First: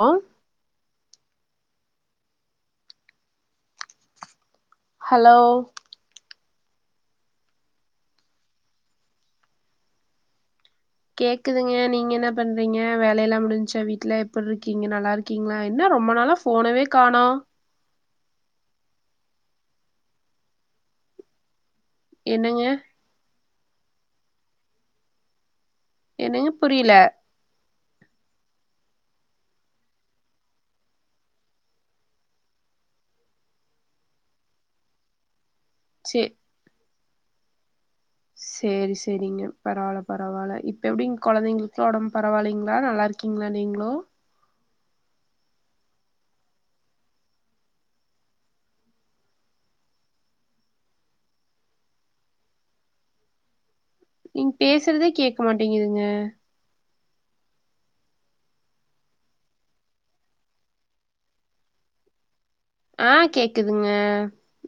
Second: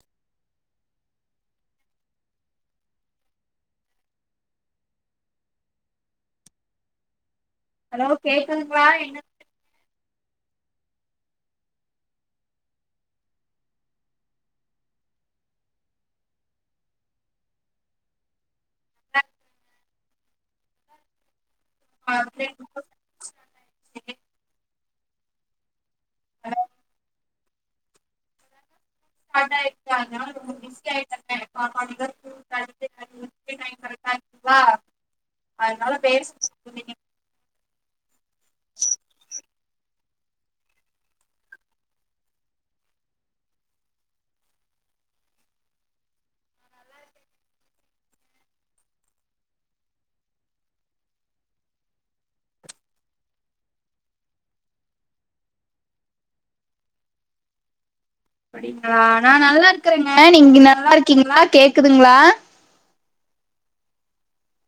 ஹோ hello hello கேக்குதுங்ளா என்ன கேக்குதுங்க நீங்க என்ன பண்றீங்க வேலைய எல்லாம் முடிஞ்சா வீட்ல எப்படி இருக்கீங்க நல்லா இருக்கீங்களா என்ன ரொம்ப நாளா போனவே காணோம் ஆ என்னங்க [inaudible] என்னங்க ஆயிருக்கு புரியல [inaudible] அதனால பேர்ச்ச சேர் செரிங்க பரவால்ல பரவால்ல இப்ப எப்டிங் குழந்தைங்களுக்குள்ளா உடம்பு பரவால்லிங்களா நல்லா இருக்கீங்களா நீங்களோ நீங்க பேசுறதே கேக்க மாட்டேங்குதுங்க அப்படிங்களா நா நல்லா இருக்கறங்க நீங்க நல்லா இருக்கீங்களா கேக்குதுங்களா ஆஹ் கேக்குதுங்க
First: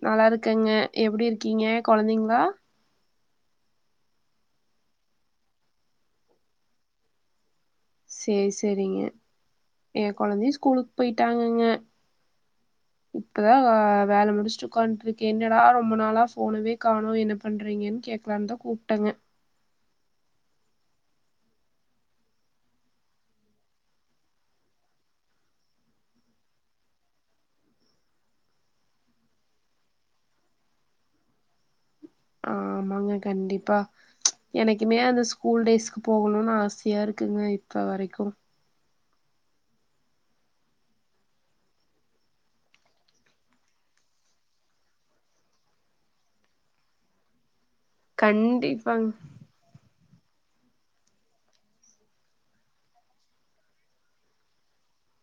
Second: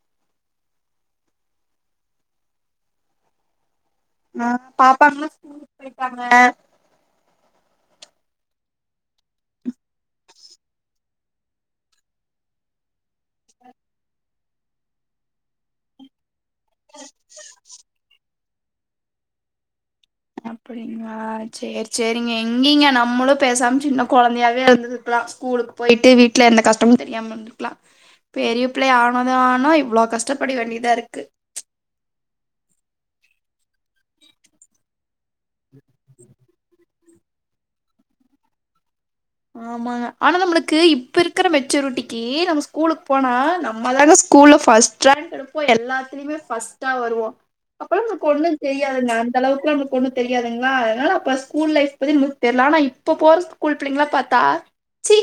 நல்லா இருக்கங்க எப்படி இருக்கீங்க குழந்தைங்களா ஆஹ் பாப்பாகல்லா ஸ்கூல் போயிருகாங்க சேரி செரிங்க எ குழந்தையு ஸ்கூலுக்கு போயிட்டாங்கங்க இப்பதா வேல முடிச் சுக்காண்ட்ருக்க என்னடா ரொம்ப நாளாப் போனவே காணோ என்ன பண்றீங்கன்னு கேட்கலான்தா கூப்டங்க அப்படிங்களா சேர் செரிங்க எங்கிங்க நம்மளு பேசாம சின்ன குழந்தையாவே இருந்திருக்கலா ஸ்கூலுக்கு போயிட்டு வீட்டுல எந்த கஷ்டமு தெரியாம இருந்திருக்கலா பெரிய புள்ளையா ஆனது ஆனோ இவ்வளோ கஷ்டப்பட வேண்டியதா இருக்கு ஆமாங்க கண்டிப்பா எனக்குமே அந்த ஸ்கூல் டேஸ்க்கு போகணுனு ஆசையா இருக்கு குங்க இப்ப வரைக்கு ஆமாங்க ஆனா நம்மளுக்கு இப்ப இருக்கிற மெச்சூரிட்டிக்கு நம்ம ஸ்கூலுக்கு போனா நம்ம தாக ஸ்கூல்ல பர்ஸ்ட் ரங்க் எடுப்போ எல்லாத்துலயுமே ஃபர்ஸ்ட்டா வருவோ அப்லா நக்கு ஒண்ணு கண்டிப்பாங்க தெரியாதுங்க அந்த அளவுக்குலா ஒண்ணு தெரியாதுங்களா அதனால அப்ப ஸ்கூல் லைஃப் பத்தி நமுக் தெர்ல ஆனா இப்போ போற ஸ்கூல் பிள்ளைங்களா பாத் தா சீ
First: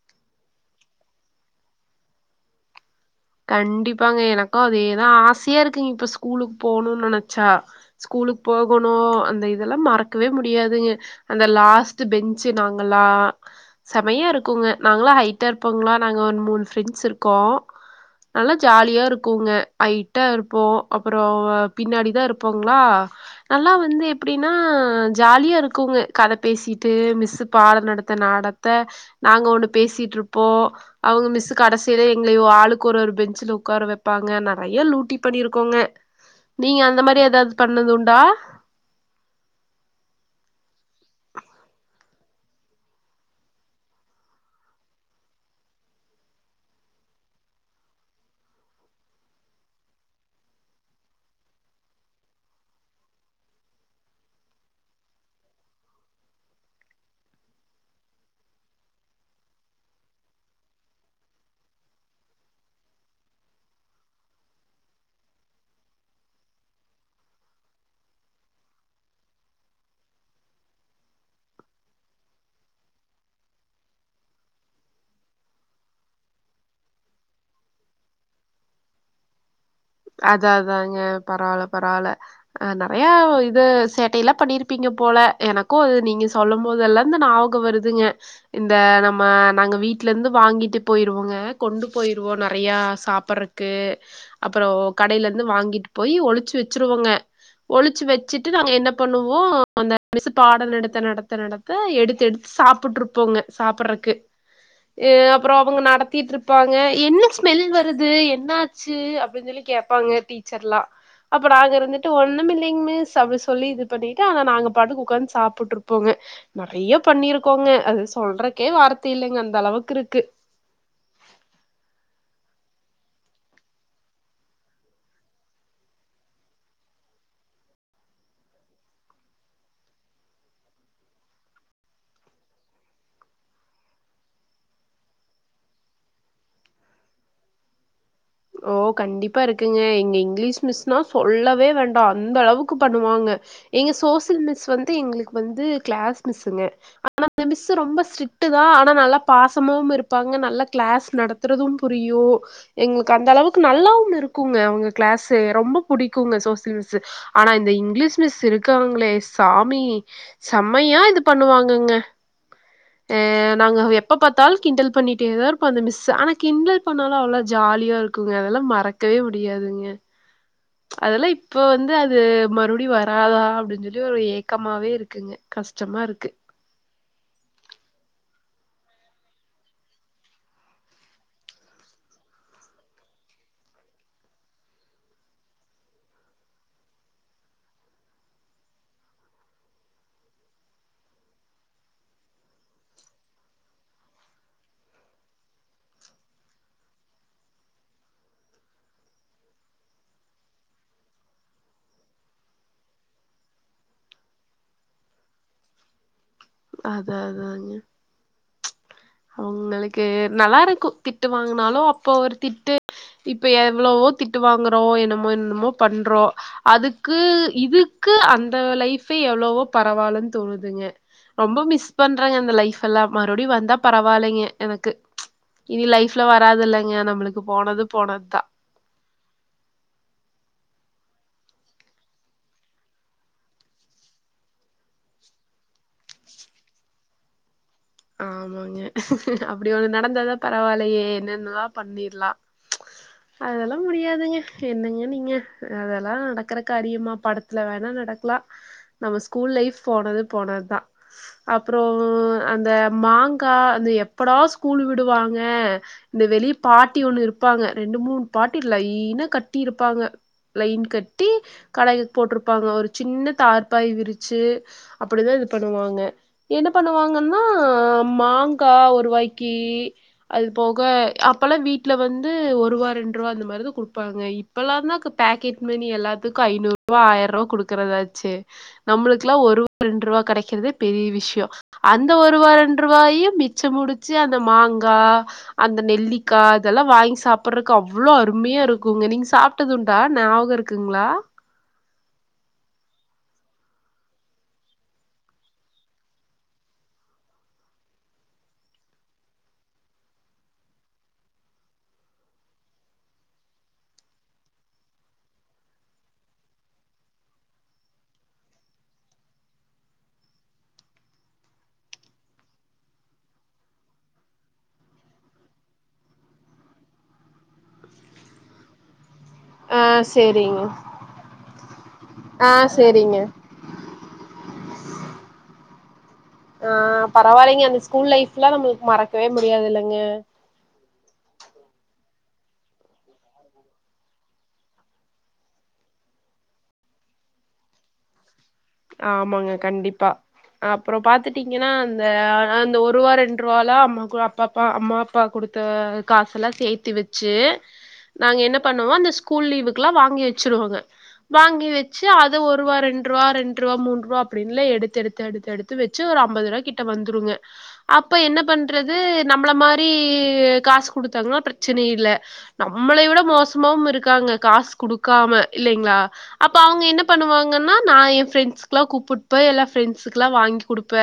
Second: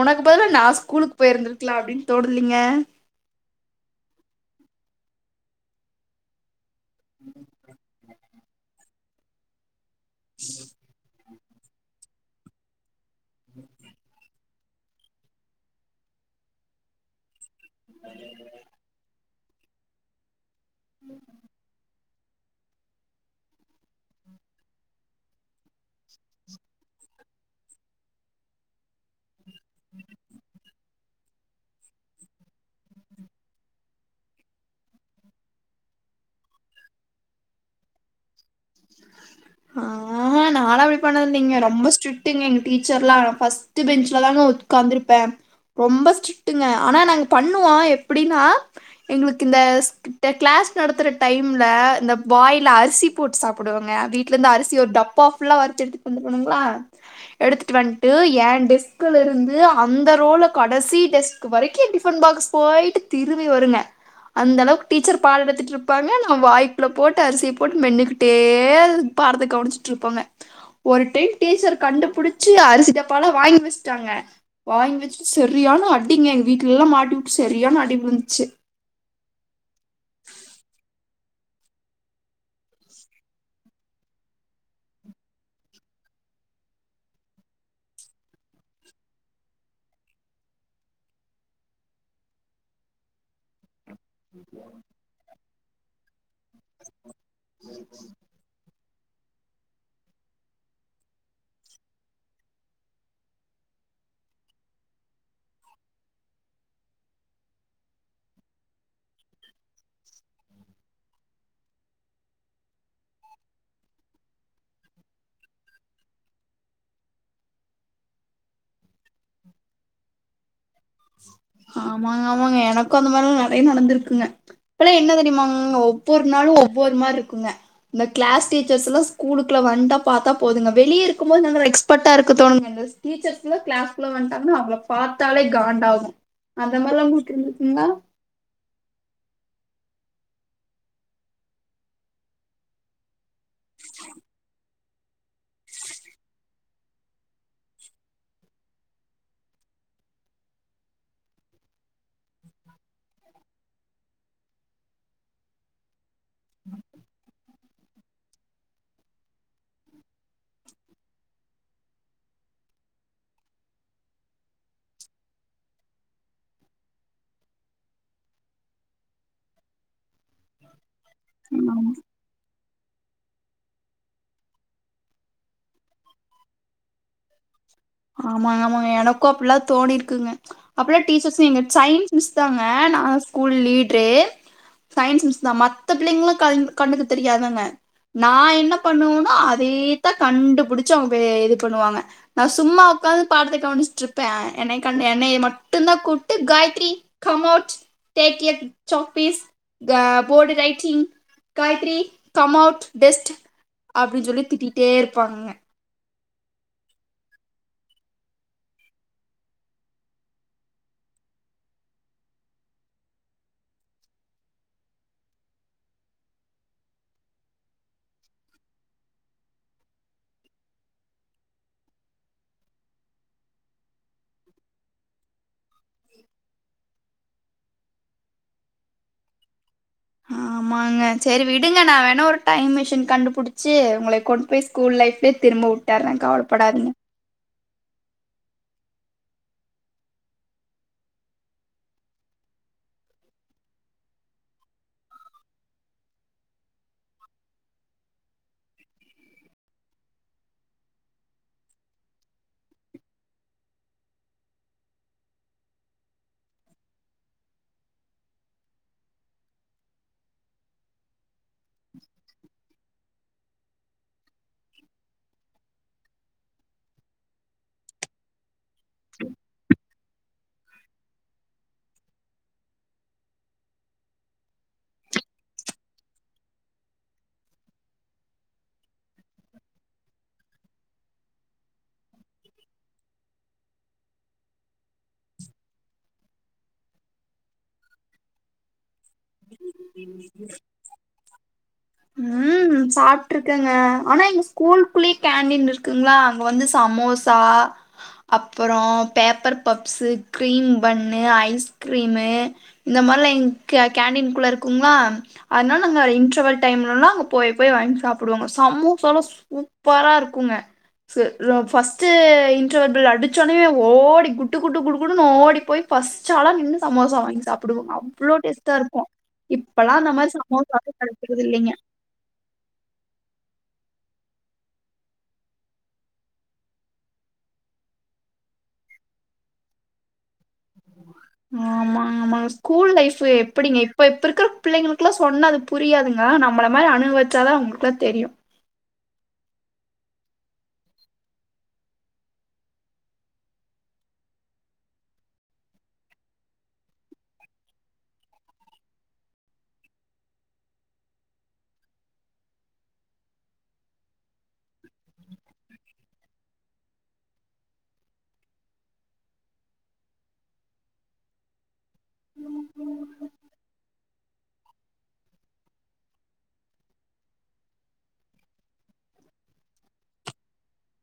உனக்கு பதில நா ஸ்கூலுக்கு போயிருந்திருக்கலா அப்டின்னு தோனுலீங்க கண்டிப்பாங்க எனக்கு அதேதா ஆசையா இருக்குங்க இப்ப ஸ்கூலுக்கு போகணுனு நனைச்சா ஸ்கூலுக்கு போகோன் னோ அந்த இதெல்லாம் மறக் க்கவே முடியாதுங்க அந்த லாஸ்ட்டு பெஞ்சு நாங்களா செமையா இருக்குங்க நாங்களா ஹைட்டா இருப்போங்களா நாங்க ஒரு மூணு ஃப்ரெண்ட்ஸ் இருக்கோ நல்லா ஜாலியா இருக் குங்க ஐட்டா இருக் போ அப்ரோ பின்னாடி தா இருப்போங்களா நல்லா வந்து எப்படின்னா ஜாலியா இருக்குங்க கதை பேசிட்டு மிஸ்ஸு பாடம் நடத்த நாடத்த நாங்க ஒண்ணு பேசிட்டு இருப்போ அவங்க மிஸ்ஸு கடைசியில எங்கள ஆளுக்கு க்கோரு ஒரு பெஞ்சுல உட்கார வைப்பாங்க நிறைய லூட்டி பண்ணிருக்கோங்க நீங்க அந்த மாரி ஏதாவது பண்ணது உண்டா ஆ ஹ நானா அப்டி பண்ணதில்லைங்க ரொம்ப ஸ்ட்ரிக்ட்ங்க எங்க டீச்சர்ல்லா ஃபர்ஸ்ட் பெஞ்ச்லதான உட்காந்துருப்பே ரொம்ப ஸ்ட்ரிக்ட்ங்க ஆனா நாங்க பண்ணுவோ எப்டின்னா எங்களுக்கு இந்த ஸ்க்ட் கிளாஸ் நடத்துற டைம்ல இந்த வாய்ல அரிசி போட்டு சாப் புடுவோங்க வீட்ல இருந்து அரிசி ஒரு டப்பா புல்லா வருத்து எடுத்துட்டு வந்துருவனுங்களா எடுத்துட்டு வண்ட்டு என் டெஸ்க்ல இருந்து அந்த ரோல கடைசி டெஸ்க் வரைக்கு என் டிபன் பாக்ஸ் போயிட்டு திரும்பி வருங்க அந்த அளவுக்கு டீச்சர் பாட எடுத்திட்டு இருப்பாங்க நா வாய்க்குள்ள போட்டு அரிசியை போட்டு மென்னுகிட் டே பாடத்த கவனிச்ட்ருப்பாங்க ஒரு டைம் டீச்சர் கண்டுபிடிச்சி அரிசி டப்பால வாங்கி வச்ட்டாங்க வாங்கி வச்ட்டு செரியான அடிங்க எங்க வீட்லெல்லா மாட்டிவுட்டு செரியான அடி வுழுந்துச்சி அத அதாங்க பரவால பரவால அ நறைய இது சேட்டைய எல்லா பண்ணிருப்பீங்க போல எனக்கு அது நீங்க சொல்லு போதெல்லா இந்த ஞாபகம் வருதுங்க இந்த நம்ம நாங்க வீட்ல இருந்து வாங்கிட்டு போயிருவோங்க கொண்டு போயிருவோ நறையா சாப்பறக்கு அப்புற கடையில இருந்து வாங்கிட்டு போய் ஒளிச்சு வச்சிருவோங்க ஒளிச்சு வச்சிட்டு நாங்க என்ன பண்ணுவோஅந்த மிஸ்ஸு பாட நடத்த நடத்த எடுத்து எடுத்து சாப்ட்டு இருப்போங்க சாப்படுறக்கு அப்புற அவங்க நடத்திட்டு இருப்பாங்க என்ன ஸ்மெல் வருது என்னாச்சு அப்டின்னு சொல்லி கேப்பாங்க டீச்சர் எல்லா அப்ப நாங்க இருந்துட்டு ஒண்ணு இல்லைங்க மிஸ் அப்ப சொல்லி இது பண்ணிட்டு ஆனா நாங்க பாட்டுக்கு உட்க்கார்ந்து சாப்பிட்டு இருப்போங்க நறைய பண்ணிருக்கோங்க அது சொல்றக்கே வார்த் தி இல்லைங்க அந்த அளவுக்கு இருக்கு ஆமாங்க ஆமாங்க எனக்கு அந்த மாறிலா நறைய நடந்திருக்குங்க அப்பல்லா என்ன தெரியுமாங்க ஒவ்வொரு நாளு ஒவ்வொரு மாரி இருக்குங்க இந்த கிளாஸ் டீச்சர்ஸ் எல்லா ஸ்கூலுக்குள்ள வந்தா பார்த்தா போதுங்க வெளியே இருக்கு போது நாங்க எக்ஸ்பர்ட்டா இருக்க தோணுங்க இந்த டீச்சர்ல்லா கிளாஸ் குள்ள வன்டாங்கன்னா அவங் பார்த்தாலே காண்டா டாகும் அத மாதிரிலா உங்களுக்கு இருந்துருக்குங்களா ஓ கண்டிப்பா இருக்குங்க எங்க இங்கிலீஷ் மிஸ்னா சொல்லவே வேண்டா அந்த அளவுக்கு பண்ணுவாங்க எங்க சோசியல் மிஸ் வந் எங்களுக்கு வந்து கிளாஸ் மிஸ்ங்க ஆனா அந்த மிஸ்ஸு ரொம்ப ஸ்ட்ரிட் தா ஆனா நல்ல பாசமாவு இருப்பாங்க நல்ல கிளாஸ் நடத்துறது புரியு எங்களுக்கு கந்த அளவுக்கு நல்லாவு இருக்குங்க அவங்க கிளாஸ்ஸு ரொம்ப புடிக் குங்க சோசியல் மிஸ்ஸு ஆனா இந்த இங் இங்கிலீஷ் மிஸ் இருக்காங்களே சாமி செம்மையா இது பண்ணுவாங்கங்க அ நாங்க எப்ப பாத்தாலு கிண்டல் பண்ணிட்டே தா இருப்போ அந்த மிஸ்ஸ ஆனா கிண்டல் பண்ணாலு அவ்ளோ ஜாலி யா இருக்குங்க அதெல்லா மறக்கவே முடியாதுங்க அதெல்லா இப்ப ஆமா வந்து அது மறு ப்டி வராதா அப்டின் சொல்லி ஒரு ஏக்கமாவே இருக்குங்க கஷ்டமா இருக்கு ஆமாங்க ஆமாங்க எனக்கு அப்பல்லா தோணிருக்குங்க அப்பல்லா டீச்சர்ஸ் எங்க சயின்ஸ் மிஸ் தாங்க நா ஸ்கூல் லீட்ரு சயின்ஸ் மிஸ் தான் மத்த பிள்ளைங்களு கண் கண்ணுக்கு தெரியாதுங்க நான் என்ன பண்ணுவனோ அதேத்தா கண்டுபிடிச்சு அவங்க இது பண்ணுவாங்க நான் சும்மா உக்காந்து பாடத்தை கவனிச்சட்டு இருப்பே என்னய கண்ட என்னய மட்டுதா கூப்ட்டு Gayathri come out take a chalk piece ஹ போடு writing Gayathri come out test அப்டின்னு சொல்லி திட்டிட்டே இருப்பாங்க அதா அதாதாங்க அவுங்களுக்கு நல்லா இருக்கு திட்டு வாங்குனாலு அப்போ ஒரு திட்டு இப்ப எவ்ளவோ திட்டு வாங்குறோ என்னமோ என்மோ பண்றோ அதுக்கு இதுக்கு அந்த லைஃபே எவ்ளவோ பரவால்லன் தோணுதுங்க ரொம்ப மிஸ் பண்றங்க அந்த லைஃப் எல்லா மறுபடியு வந்தா பரவாயில்லைங்க எனக்கு இனி லைஃப்ல வராதுல்லைங்க நம்மளுக்கு போனது போனதுதா ஆமாங்க சரி விடுங்க நா வேணா ஒரு டைம் மிஷின் கண்டுபுடிச்சு உங்களைய கொண்டு போய் ஸ்கூல் லைஃப்லயே திரும்ப உட்டர்றே கவலப்படாதீங்க ஆமாங்க அப்டி ஒண்ணு நடந்தாதா பரவாயில்லையே என்னன்னுலா பண்ணிரலா அதெல்லா முடியாதுங்க என்னங்க நீங்க அதெல்லா நடக்கற காரியமா படத்துல வேணா நடக்கலா நம்ம ஸ்கூல் லைஃப் போனது போனதுதா அப்புற அந்த மாங்கா அந்த எப்படா ஸ்கூல் விடுவாங்க இந்த வெளிய பாட்டி ஒண்ணு இருப்பாங்க ரெண்டு மூணு பாட்டி லைனா கட்டி இருப்பாங்க லைன் கட்டி கடைகள் போட்ருப்பாங்க ஒரு சின்ன தார்பாய் விரிச்சு அப்படிதா இது பண்ணுவாங்க என்ன பண்ணுவாங்கன்னா அ மாங்கா ஒருவாய்க்கி அது போக அப்பல்லா வீட்ல வந்து ஒருவா ரெண்டு ரூவா அந்த மாரிதா கொடுப்பாங்க இப்பல்லா தான் பாக்கெட் மணி எல்லாத்துக்கு ஐநூறு ரூவா ஆயிர ரூவா குடுக்கறதாச்சு நம்மளுக்குல்லா ஒருவா ரெண்டு ரூவா கடைக்கிறதே பெரிய விஷய அந்த ஒரு ஒருவா ரெண்டு ரூவாயு மிச்சம் புடிச்சு அந்த மாங்கா அந்த நெல்லிக்கா இதெல்லா வாங்கி சாப்டுறக்கு அவ்ளோ அருமையா இருக் குங்க நீங்க சாப்ட்டதுண்டா ஞாவக இருக்குங்களா ம் சாப்ட்டு இருக்கங்க ஆனா எங்க ஸ்கூல்குள்ளயே கேண்டீன் இருக்குங்களா அங்க வந்து சமோசா அப்புற paper puffs cream bun ice cream இந்த மாரிலா எங்க கேண்டின் குள்ள இருக்குங்களா அதனால நாங்க இன்டர்வல் டைம்ல எல்லா அங்க போய் போய் வாங்கி சாப்டுவாங்க சமோசாலா சூப்பரா இருக்குங்க ஃபர்ஸ்ட்டு இன்டர்வல் பெல் அடிச்ச உன்னே ஓடி குட்டு குட்டு குடு குடுன்னு ஓடி போய் ஃபர்ஸ்ட் ஆளா நின்னு சமோசா வாங்கி சாப்டுவோங்க அவ்ளோ டேஸ்ட்டா இருக்கு ஆ இப்பல்லா அந்த மாரி சரிங்க சம்பவம் [inaudible] ஆ சரிங்க [inaudible] ஆ பரவாயில்லைங்க அந்த ஸ்கூல் லைஃப்லா நம்மளுக்கு மறக்கவே முடியாது இல்லங்க ஆமா ஆமாங்க ஸ்கூல் லைஃபு எப்படிங்க இப்ப இப்பருக்கிற பிள்ளைங்களுக்குலாம் சொன்னா அது புரியாதுங்க நம்மளை மாரி அனுபவச்சாதா அவங்களுக்குலா தெரியு ஆமாங்க கண்டிப்பா அப்புற பாத்துட்டீங்கனா அந்த அந்த ஒரு ரூவா ரெண்டு ரூவாலா அம்மா அப்பப்ப அம்மா அப்பா குடுத்த காசுலா சேத்து வச்சு நாங்க என்ன பண்ணுவோ அந்த ஸ்கூல் லீவுக்குலா வாங்கி வச்சிருவோங்க வாங்கி வச்சு அத ஒரு ரூவா ரெண்ரூவா ரெண் ரூவா மூண் ரூவா அப்படின்ல எடுத்து எடுத்து எடுத்து எடுத்து வச்சு ஒரு ஐம்பது ரூவா கிட்ட வந்துடுங்க அப்ப என்ன பண்றது நம்ள மாரீ காசு கொடுத்தாங்கனா பிரச்சனையே ல நம்மளை விட மோசமாவும் இருக்குல இருக்காங்க காஸ் குடுக்காம இல்லைங்ளா அப்ப அவங்க என்ன பண்ணுவாங்கன்னா நா என் ஃப்ரெண்ட் லா கூப்பிட்டுபோய் எலாம் ஃப்ரெண்ட்ஸ்கல வாங்கி கொடுப்ப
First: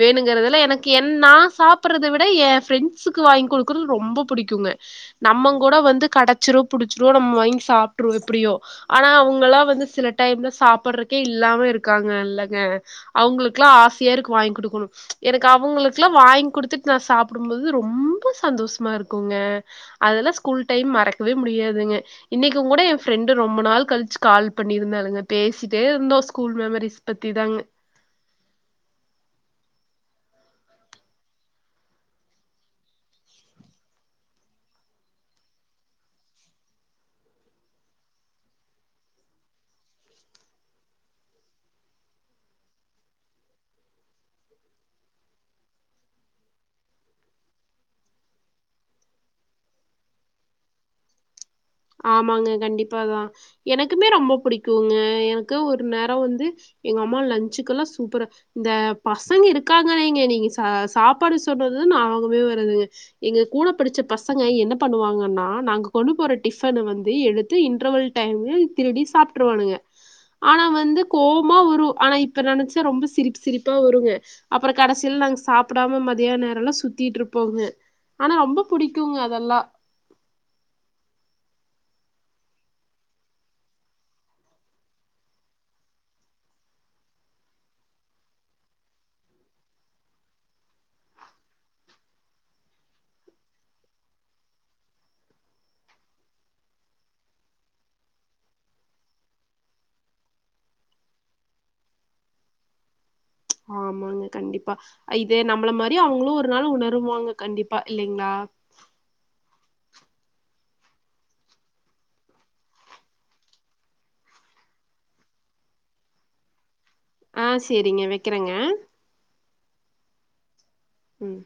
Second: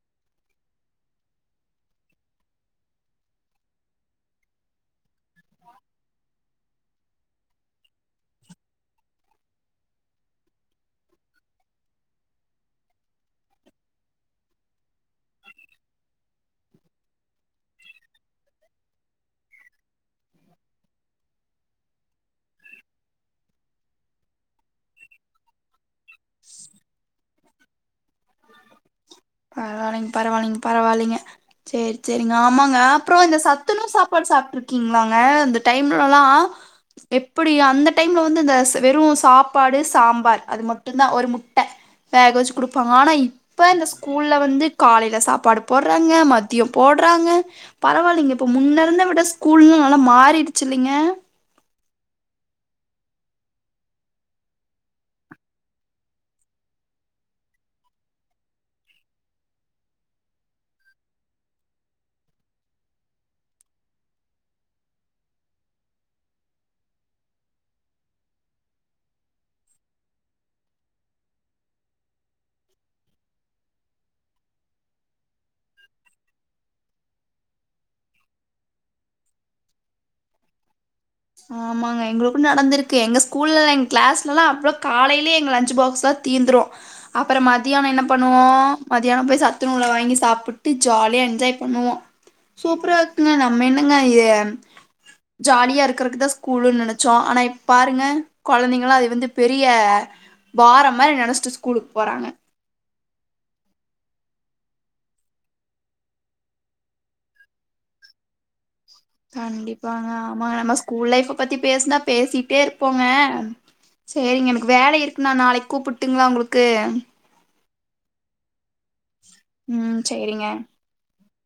வேணுங்கறதெல்ல எனக்கு என்ன நா சாப்பறதை விட என் ஃப்ரெண்ட்ஸுக்கு வாங்கி கொடுக்குறது ரொம்ப பிடிக்குங்க நம்பங் கூட வந்து கடைச்சிரோ புடிச்சிரோ நம்ம வாங்கி சாப்பிடுறுவோ எப்படியோ ஆனா அவங்கலா வந்து சில டைம்ல சாப்படுறக்கே இல்லாம இருக்கு க்கங்க இல்லங்க அவங்களுக்குெல்லாம் ஆசையா இருக்கு வாங்கி கொடுக்கணு எனக்கு அவங்களுக்குல்லா வாங்கி குடுத்துட்டு நா சாப்டும் போது ரொம்ப சந்தோஷமா இருக்குங்க அதெல்லாம் ஸ்கூல் டைம் மறக்கவே முடியாதுங்க இன்னைக்கும் கூட என் ஃப்ரெண்டு ரொம்ப நாள் கழிச்சு கால் பண்ணி இருந்தாளுங்க பேசிட்டே இருந்தோ ஸ்கூல் மம ரிஸ்பத்தி தாங்க பரவில்லைங்க பரவாயில்லைங்க பரவாயில்லைங்க செரி செரிங்க ஆமாங்க அப்ரோ இந்த சத்துணுவு சாப்பாடு சாப்பிட்டு இருக்கீங்களாங்க அந்த டைம்லல்லா எப்படி அந்த டைம்ல வந்து இந்த வெறும் சாப்பாடு சாம்பார் அது மட்டும் தா ஒரு முட்ட வேக வச்சு குடுப்பாங்க ஆனா இப்ப இந்த கூல்ல வந்து காலையில சாப்பாடு போடுறாங்க மதியம் போடுறாங்க பரவாயில்லைங்க இப்ப முன்ன இருந்த விட ஸ்கூல்ல்லா நல்லா மாறிடுச்சுல்லங்க ஆமாங்க கண்டிப்பாதா எனக்குமே ரொம்ப பிடிக்குங்க எனக்கு ஒரு நேரம் வந்து எங்க அம்மா லன்ச்சுக்குலாம் சூப்பரா இந்த பசங்க இருக்காங்கன்னேங்க நீங்க ச சாப்பாடு சொன்னது நாபகமே வருது எங்க கூட படிச்ச பசங்க என்ன பண்ணுவாங்கன்னா நாங்க கொண்டு போற டிஃப்பன வந்து எடுத்து இன்டர்வல் டைம் திருடி சாப்பிட்டுருவானுங்க ஆனா வந்து கோவமா வரு ஆனா இப்ப நினைச்சா ரொம்ப சிரிப்பு சிரிப்பா வருங்க அப்ரோ கடைசியில நாங்க சாப்பிடாம மதியான நேரம் எல்லாம் சுத்திட்டு இருப்போங்க ஆனா ரொம்ப புடிக்குங்க அதெல்லா ஆமாங்க எங்களுக்கு நடந்திருக்கு எங்க ஸ்கூல்ல எங்க கிளாஸ்லா அ்வ்ளோ காலையிலய எங்க லஞ்ச பாக்ஸ் எல்லா தீர்ந்துரு அப்ரோ மதியானோ என்ன பண்ணுவோ மதியானோ போய் சத்துணூல வாங்கி சாப்பிட்டு ஜாலியா என்ஜாய் பண்ணுவோ சூப்பரா இருக்குங்க நம்ம என்னங்க இது ஜாலியா இருக்கு இருக்றதா ஸ்கூலன்னு நினைச்சோம் ஆனா இப்பாருங்க கொழந்தைகலா அது வந்து பெரிய பாரம் மாரி நெனைச்சிட்டு ஸ்கூலுக்கு போறாங்க ஆமாங்க கண்டிப்பா இத நம்மள மாரி அவுங்களோ ஒரு நாள் உணருவாங்க கண்டிப்பா இல்லைங்களா கண்டிப்பாங்க ஆமாங்க நம்ம ஸ்கூல் லைஃப் பத்தி பேசுனா பேசிட்டே இருப்போங்க சரிங்க எனக்கு வேலை இருக்குண்ணா நாளைக்கு கூப்பிட்டுங்களா உங்களுக்கு ஆ செரிங்க வெக்கேறங்க ம் செரிங்க ம்